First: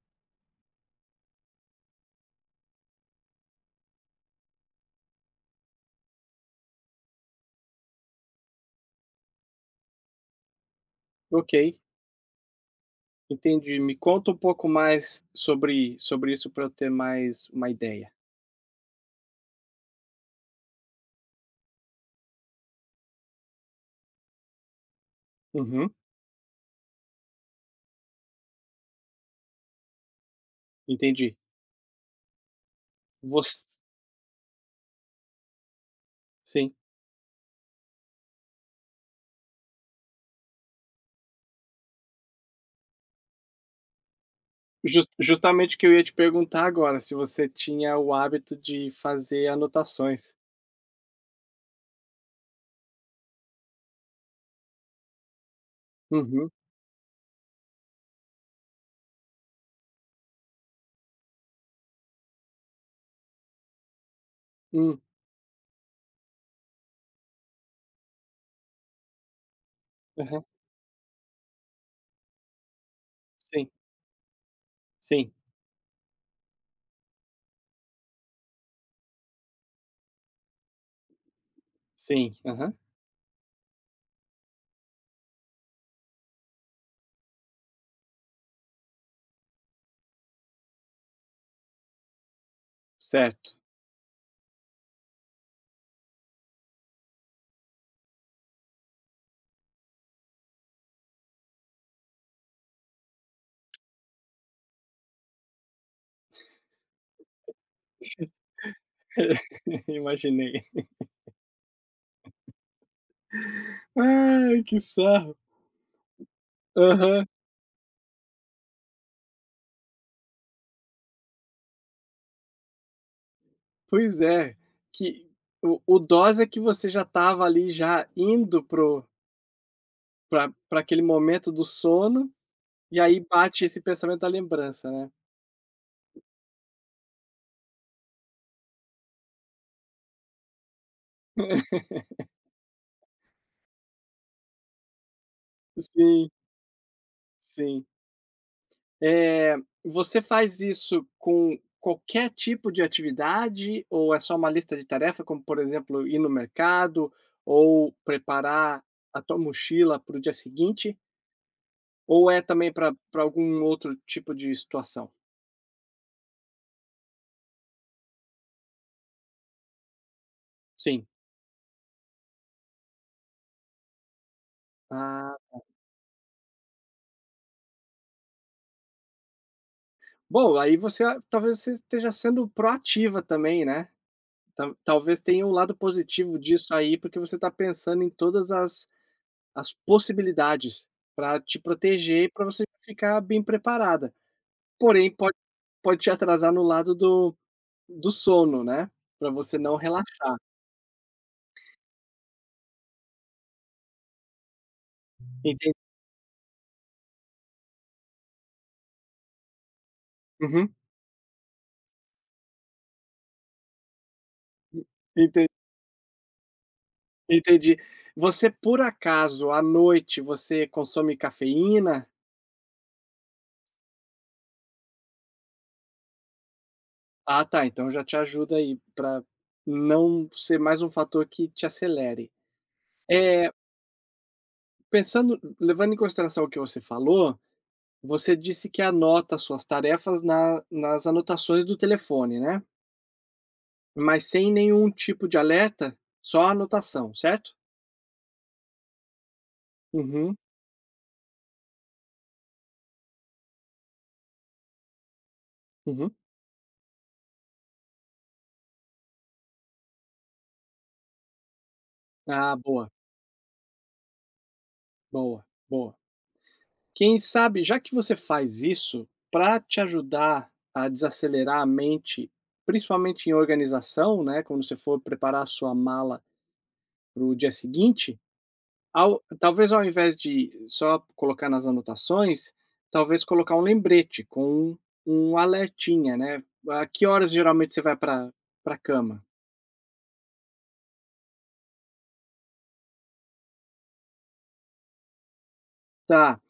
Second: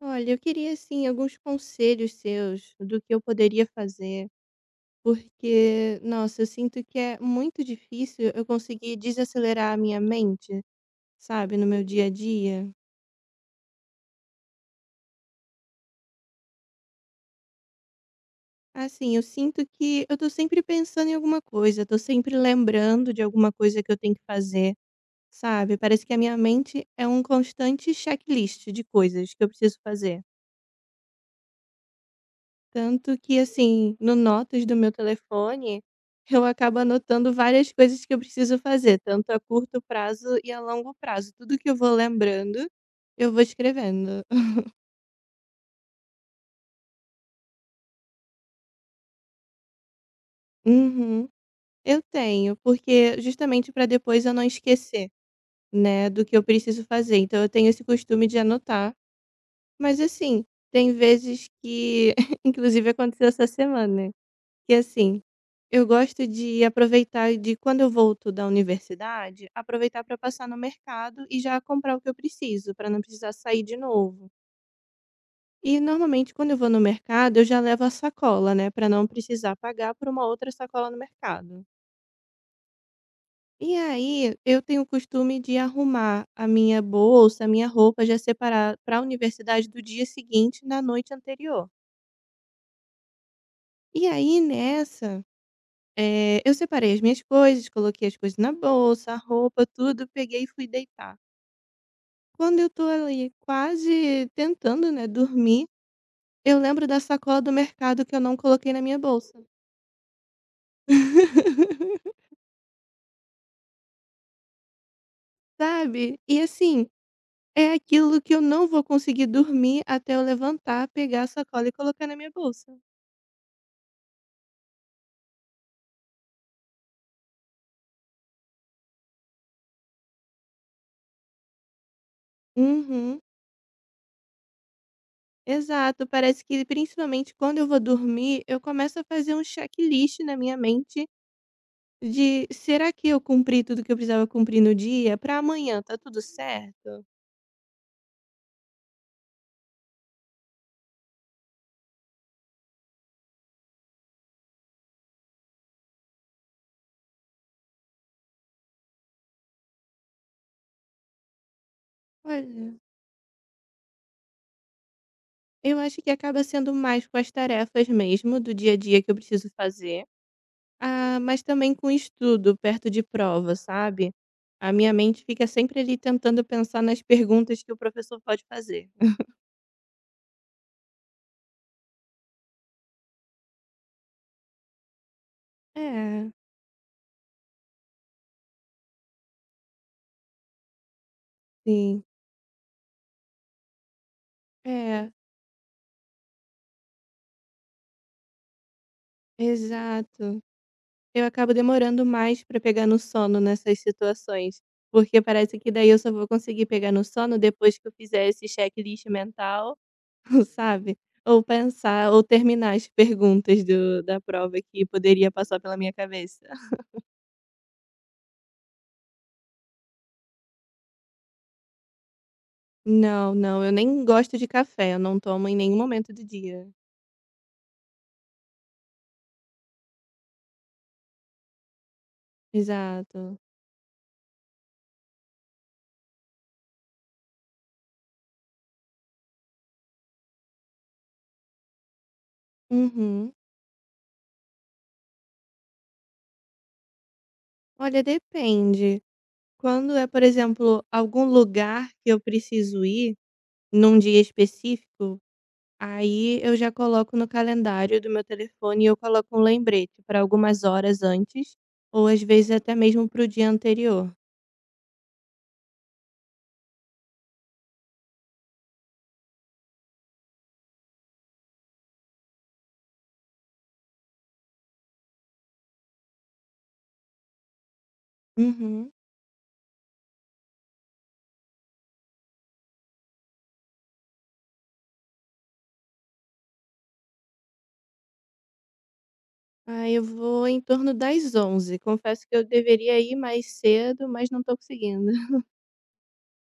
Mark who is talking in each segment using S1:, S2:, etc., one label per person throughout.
S1: Olha, eu queria assim alguns conselhos seus do que eu poderia fazer, porque nossa, eu sinto que é muito difícil eu conseguir desacelerar a minha mente,
S2: Ok,
S1: sabe, no meu dia a dia.
S2: entendi. Me conta um pouco mais sobre isso para eu ter mais uma ideia.
S1: Assim, eu sinto que eu tô sempre pensando em alguma coisa, tô sempre lembrando de alguma coisa que eu tenho que fazer, sabe?
S2: Uhum,
S1: Parece que a minha mente é um constante checklist de coisas que eu preciso fazer.
S2: entendi.
S1: Tanto que,
S2: Você,
S1: assim, no notas do meu telefone, eu
S2: sim.
S1: acabo anotando várias coisas que eu preciso fazer, tanto a curto prazo e a longo prazo. Tudo que eu vou lembrando, eu vou escrevendo.
S2: Justamente o que eu ia te perguntar agora, se você tinha o hábito de fazer anotações.
S1: Uhum. Eu tenho, porque justamente para depois eu não esquecer, né, do que eu
S2: Uhum.
S1: preciso fazer. Então eu tenho esse costume de anotar. Mas assim, tem vezes que, inclusive aconteceu essa semana. E
S2: Hum.
S1: assim, eu gosto de aproveitar de quando eu volto da universidade, aproveitar para
S2: Aham.
S1: passar no mercado e já comprar o que eu preciso, para não precisar sair
S2: Sim,
S1: de novo.
S2: sim,
S1: E normalmente quando eu vou no mercado, eu já levo a sacola, né, para não precisar pagar por uma outra sacola no mercado.
S2: sim. Aham.
S1: E aí, eu tenho o costume de arrumar a minha bolsa, a minha roupa já separar para a universidade do dia seguinte, na noite anterior.
S2: Certo.
S1: E aí nessa eu separei as minhas coisas, coloquei as coisas na bolsa, a roupa, tudo, peguei e fui deitar. Quando eu tô ali quase tentando, né, dormir, eu lembro da sacola do mercado que eu não coloquei na minha bolsa.
S2: Imaginei. Ai, que sarro.
S1: Sabe? E assim,
S2: Aham.
S1: é aquilo que eu não vou conseguir dormir até eu levantar, pegar a sacola e colocar na minha bolsa.
S2: Pois é, que o dose é que você já estava ali já indo para Pra pra aquele momento do sono, e
S1: Uhum.
S2: aí bate esse pensamento da lembrança, né.
S1: Exato, parece que principalmente quando eu vou dormir, eu começo a fazer um checklist na minha mente. De será que eu cumpri tudo que eu precisava cumprir no dia? Para amanhã tá tudo
S2: Sim,
S1: certo?
S2: sim. Eh, Você faz isso com qualquer tipo de atividade ou é só uma lista de tarefa, como, por exemplo, ir no mercado ou preparar a tua mochila para o dia seguinte, ou é também
S1: Olha.
S2: pra algum outro tipo de situação?
S1: Eu acho que acaba sendo mais com as tarefas mesmo do dia a dia que eu preciso fazer,
S2: Sim.
S1: ah, mas também com estudo perto de prova, sabe. A minha mente
S2: Ah,
S1: fica sempre ali tentando pensar nas perguntas que o professor pode fazer.
S2: bom, aí você talvez você esteja sendo proativa também, né. Talvez tenha um lado
S1: É.
S2: positivo disso aí, porque você está pensando em todas as possibilidades para te
S1: Sim,
S2: proteger, para você ficar bem preparada.
S1: é,
S2: Porém, pode te atrasar no lado do sono, né, para você não relaxar.
S1: exato. Eu acabo demorando mais para pegar no sono nessas situações, porque parece que
S2: Entendi.
S1: daí eu só vou conseguir pegar no sono depois que eu fizer esse checklist mental,
S2: Uhum.
S1: sabe, ou pensar ou terminar as perguntas do da prova que poderia
S2: Enten
S1: passar pela minha cabeça.
S2: entendi. Você, por acaso, à noite, você consome cafeína?
S1: Não, não, eu nem gosto de café, eu não tomo em nenhum momento do dia.
S2: Ah, tá, então já te ajuda aí para não ser mais um fator que te acelere.
S1: Exato.
S2: É. Pensando, levando em consideração o que você falou, você disse que anota suas tarefas na nas anotações do telefone, né,
S1: Uhum.
S2: mas sem nenhum tipo de alerta? Só a anotação, certo?
S1: Olha, depende. Quando é, por
S2: Uhum,
S1: exemplo, algum lugar que eu preciso ir num dia específico.
S2: uhum.
S1: Aí eu já coloco no calendário do meu telefone, e eu coloco um lembrete para algumas horas antes, ou às vezes
S2: Ah,
S1: até
S2: boa,
S1: mesmo para o dia anterior.
S2: boa, boa. Quem sabe, já que você faz isso, para te ajudar a desacelerar a mente, principalmente em organização, né, quando você for preparar a sua mala para o dia seguinte,
S1: Uhum.
S2: Ao talvez ao invés de só colocar nas anotações, talvez colocar um lembrete com um alertinha, né. "A que horas geralmente você vai para pra cama?".
S1: Aí eu vou em torno das 23h. Confesso que eu deveria ir mais cedo, mas não tô conseguindo.
S2: Tá,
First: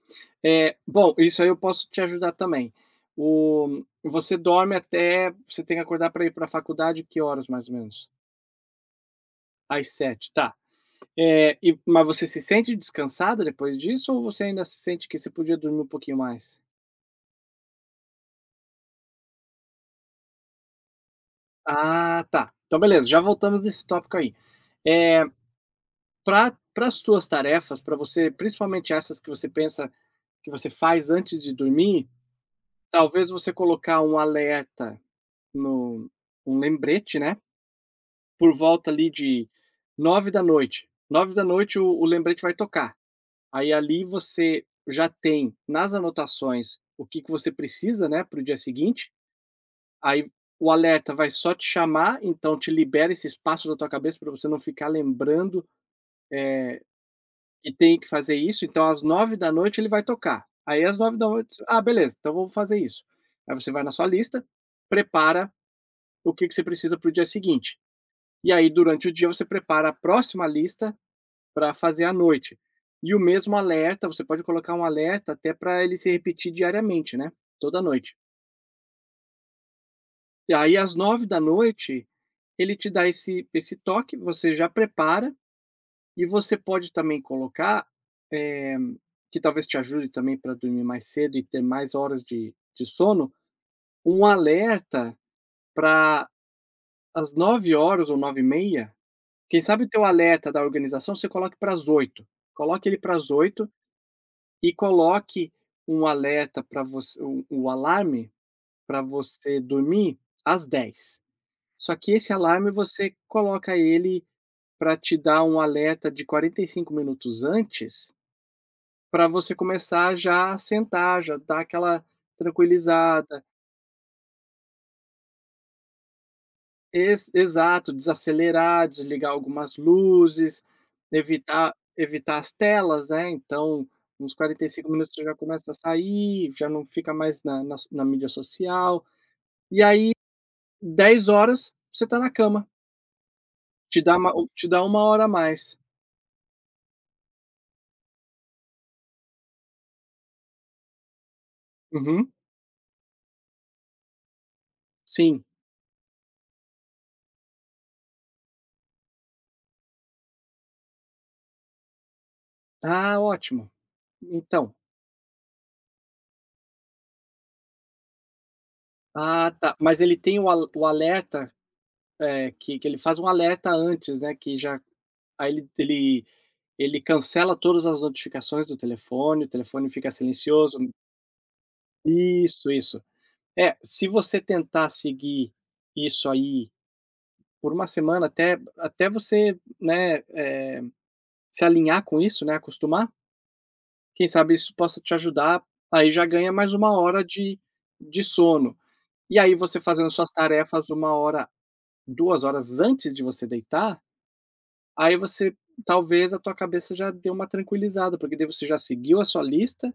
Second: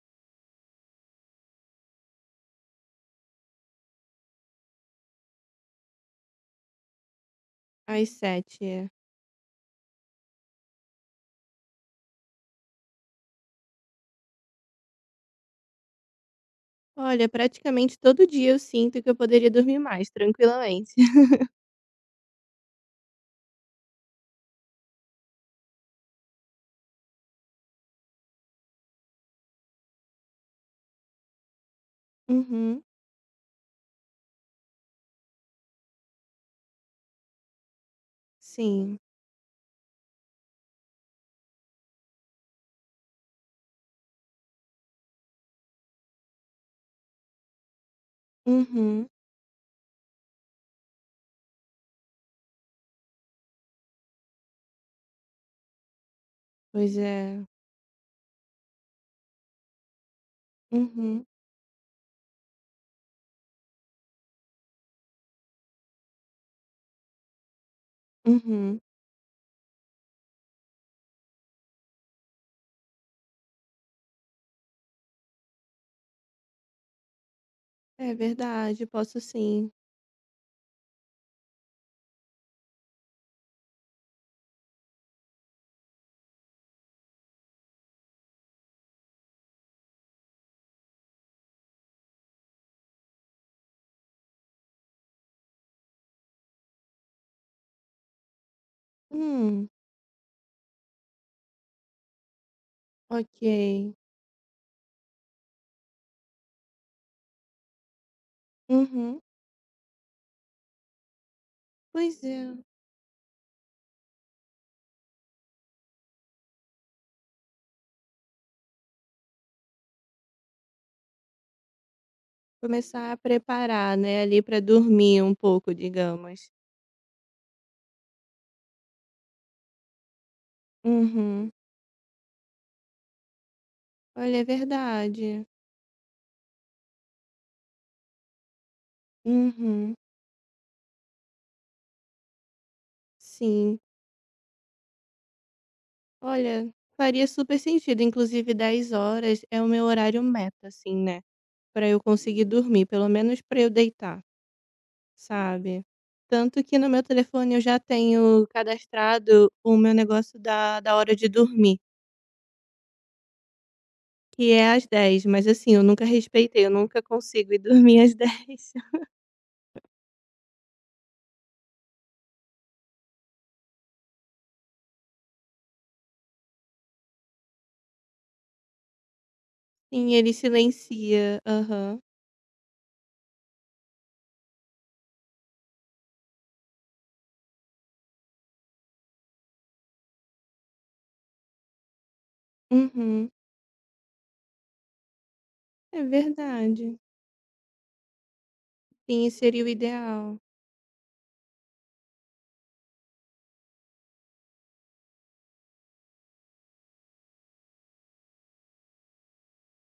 S2: é bom, isso aí eu posso te ajudar também. O Você dorme até... Você tem que acordar para ir para a faculdade que horas, mais ou menos?
S1: Às 7h. É.
S2: Às sete, tá. É, e mas você se sente descansada depois disso ou você ainda se sente que você podia dormir um pouquinho mais?
S1: Olha, praticamente todo dia eu sinto que eu poderia dormir mais, tranquilamente.
S2: Ah, tá. Então beleza, já voltamos nesse tópico aí. Eh Para as suas tarefas, para você, principalmente essas que você pensa que você faz antes de dormir,
S1: Uhum.
S2: talvez você colocar um alerta no um lembrete, né, por volta
S1: Sim.
S2: ali de 21h. 21h o lembrete vai tocar. Aí ali você já tem nas anotações o que que você precisa, né, para o dia
S1: Uhum.
S2: seguinte, aí o alerta vai só te chamar, então te libera esse espaço da tua cabeça para você não ficar lembrando
S1: Pois é.
S2: que tem que fazer isso, então às nove da noite ele vai tocar. Aí às nove
S1: Uhum.
S2: da noite, "Ah, beleza, então vamos fazer isso". Aí você vai na sua lista, prepara o que que você precisa para o dia seguinte. E aí
S1: Uhum.
S2: durante o dia você prepara a próxima lista para fazer à noite. E o mesmo alerta, você pode colocar um alerta até para ele se repetir diariamente, né, toda
S1: É
S2: noite.
S1: verdade, posso sim.
S2: E aí às nove da noite, ele te dá esse toque, você já prepara. E você pode também colocar, eh, que talvez te ajude também para dormir mais cedo e ter mais horas de sono, um alerta para as nove horas ou nove e meia. Quem
S1: Hum,
S2: sabe o teu alerta da organização você coloque para as oito, coloque ele para as oito
S1: ok.
S2: e coloque um alerta para você, o alarme para
S1: Uhum.
S2: você dormir às dez. Só que
S1: Pois
S2: esse
S1: é,
S2: alarme você coloca ele para te dar um alerta de 45 minutos antes, para você começar já a sentar, já dar aquela
S1: começar a
S2: tranquilizada.
S1: preparar, né, ali para dormir um pouco, digamos.
S2: Ex exato, desacelerar, desligar algumas luzes,
S1: Uhum.
S2: evitar as telas, né, então uns
S1: Olha, é
S2: 45 minutos você já
S1: verdade.
S2: começa a sair, já não fica mais na mídia social. E
S1: Uhum.
S2: aí dez horas você tá na cama,
S1: Sim.
S2: te dá uma hora a mais.
S1: Olha, faria super sentido, inclusive 22h é o meu horário meta, assim, né, para eu
S2: Uhum,
S1: conseguir dormir, pelo menos para eu deitar,
S2: sim.
S1: sabe. Tanto que no meu telefone eu já tenho cadastrado o meu negócio da hora de dormir,
S2: Ah, ótimo.
S1: que é
S2: Então
S1: às 22h, mas assim, eu nunca respeitei, eu nunca consigo ir dormir às 22h.
S2: ah, tá, mas ele tem o alerta. É, que ele faz um alerta antes, né, que já, aí ele cancela todas as notificações do telefone, o telefone fica
S1: Sim, ele
S2: silencioso.
S1: silencia. Aham.
S2: Isso, isso. É, se você tentar seguir isso aí por uma semana até você, né, se alinhar com isso, né, acostumar,
S1: Uhum.
S2: quem sabe isso possa te ajudar,
S1: É
S2: aí já ganha mais uma
S1: verdade.
S2: hora de sono.
S1: Sim,
S2: E aí
S1: seria o
S2: você fazendo suas
S1: ideal.
S2: tarefas uma hora, 2 horas antes de você deitar. Aí você talvez a tua cabeça já deu uma tranquilizada, porque daí você já seguiu a sua lista,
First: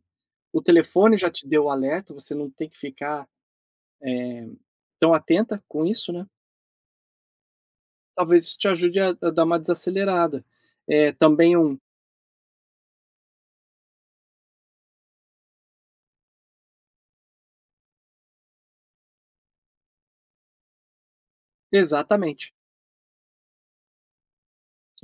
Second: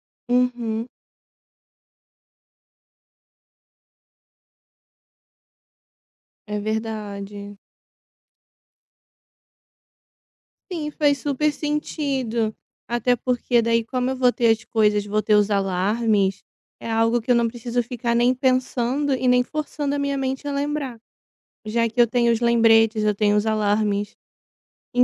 S2: o
S1: Uhum.
S2: telefone já te deu o alerta, você não tem que ficar tão atenta com isso, né.
S1: É verdade.
S2: Talvez isso te ajude a dar uma desacelerada.
S1: Sim,
S2: É
S1: faz super
S2: também um
S1: sentido. Até porque daí como eu vou ter as coisas, vou ter os alarmes, é algo que eu não preciso ficar nem pensando e nem forçando a minha mente a lembrar. Já que eu tenho os
S2: Exatamente,
S1: lembretes, eu tenho os alarmes.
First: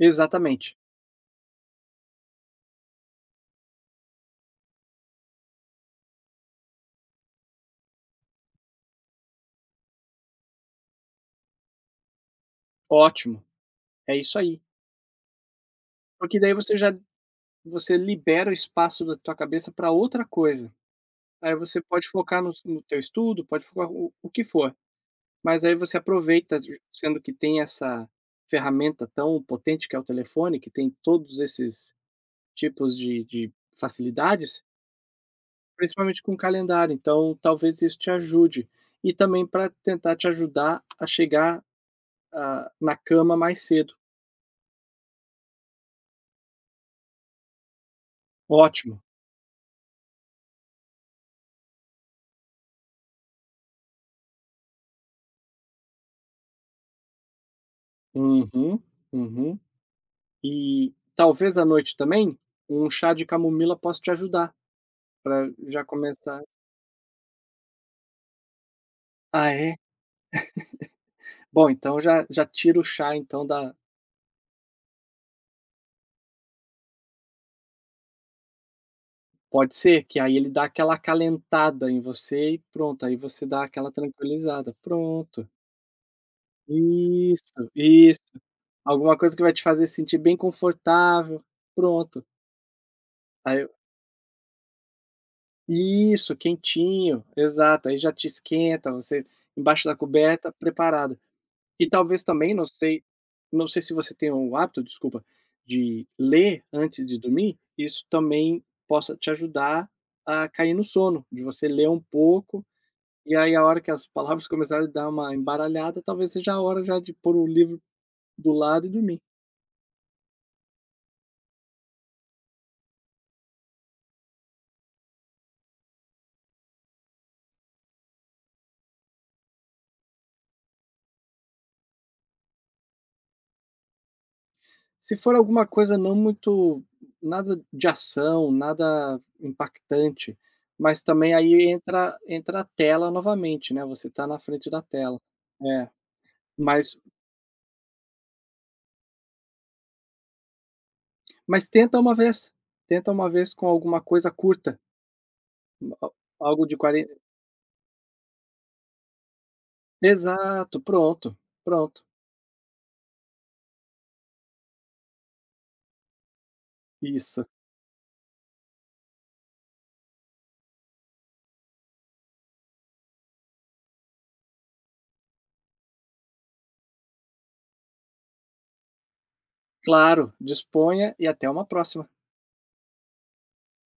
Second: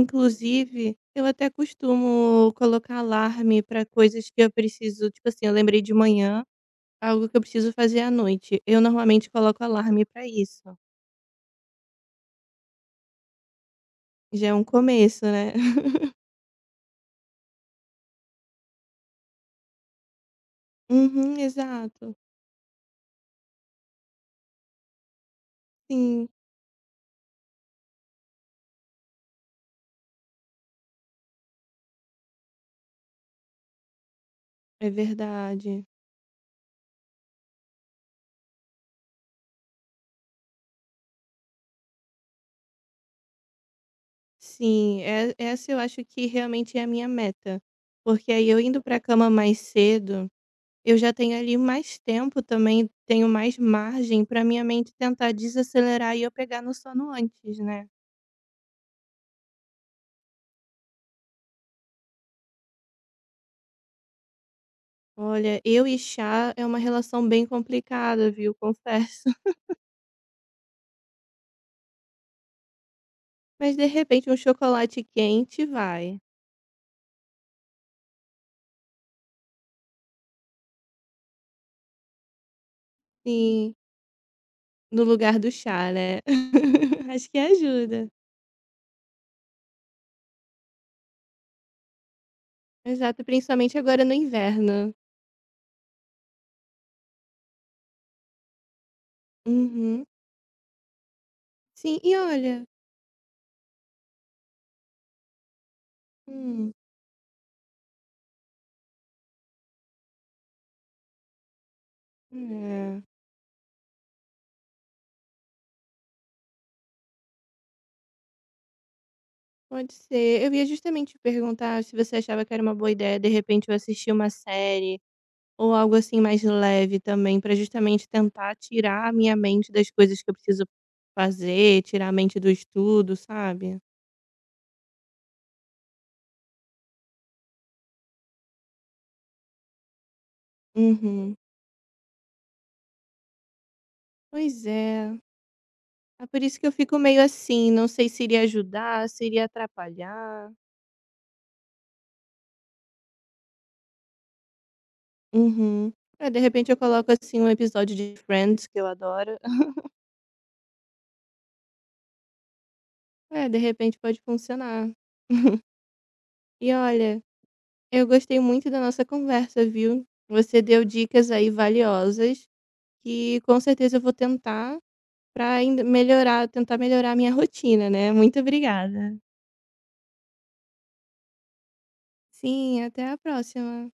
S2: exatamente.
S1: eu até costumo colocar alarme para coisas que eu preciso, tipo assim, eu lembrei de manhã, algo que eu preciso fazer à noite. Eu normalmente coloco alarme pra isso.
S2: Ótimo, é isso
S1: Já é
S2: aí.
S1: um começo, né.
S2: Porque daí você libera o espaço da tua cabeça para outra coisa.
S1: Uhum,
S2: Aí você pode
S1: exato.
S2: focar nos no teu estudo, pode focar o que for. Mas aí você
S1: Sim,
S2: aproveita, sendo que tem essa ferramenta tão potente que é o telefone, que tem todos esses tipos de facilidades,
S1: é verdade.
S2: principalmente com o calendário, então talvez isso te ajude. E também para tentar te ajudar a chegar, ah, na cama mais cedo.
S1: Sim, e essa eu acho que realmente é a minha meta, porque aí eu indo pra
S2: Ótimo.
S1: cama mais cedo, eu já tenho ali mais tempo também, tenho mais margem pra minha mente tentar desacelerar e eu pegar no sono antes, né.
S2: Uhum, uhum. E talvez à noite também, um chá de camomila possa te ajudar, para
S1: Olha,
S2: já
S1: eu e
S2: começar.
S1: chá é uma relação bem complicada, viu, confesso.
S2: Ah, é? Bom, então já já tira o chá então da...
S1: Mas de repente um chocolate quente vai.
S2: Pode ser, que aí ele dá aquela acalentada em você e pronto, aí você dá
S1: Sim,
S2: aquela tranquilizada,
S1: no lugar
S2: pronto.
S1: do chá, né. Acho que
S2: Isso,
S1: ajuda.
S2: isso. Alguma coisa que vai te fazer sentir bem confortável, pronto.
S1: Exato,
S2: Aí eu
S1: principalmente agora no inverno.
S2: Isso, quentinho, exato, aí já te esquenta, você embaixo da
S1: Uhum.
S2: coberta, preparado. E
S1: Sim, e
S2: talvez também, não
S1: olha.
S2: sei não sei se você tem o hábito, desculpa, de ler
S1: Hum,
S2: antes de dormir, isso também possa te ajudar a cair no sono, de você ler um pouco.
S1: é,
S2: E aí a hora que as palavras começarem a dar uma embaralhada, talvez seja a hora já de pôr o livro do lado e dormir.
S1: pode ser. Eu ia justamente te perguntar se você achava que era uma boa ideia, de repente, eu assistir uma série ou algo, assim, mais leve também, pra justamente tentar tirar a minha mente das coisas que eu preciso fazer, tirar a mente do estudo, sabe.
S2: Se for alguma coisa não muito... Nada de ação, nada impactante, mas também
S1: Uhum.
S2: aí entra a tela novamente, né, você tá na
S1: Pois
S2: frente da
S1: é.
S2: tela. É,
S1: É por isso que eu fico
S2: mas
S1: meio assim, não sei se iria ajudar, se iria atrapalhar.
S2: mas tenta uma vez com alguma coisa curta,
S1: Uhum. É, de
S2: a algo
S1: repente eu
S2: de
S1: coloco
S2: quarenta.
S1: assim um episódio de Friends, que eu adoro.
S2: Exato, pronto, pronto.
S1: É, de repente pode funcionar. E olha,
S2: Isso.
S1: eu gostei muito da nossa conversa, viu? Você deu dicas aí valiosas que com certeza eu vou tentar para ainda melhorar, tentar melhorar a minha rotina, né? Muito obrigada.
S2: Claro, disponha e até uma próxima.
S1: Sim, até a próxima.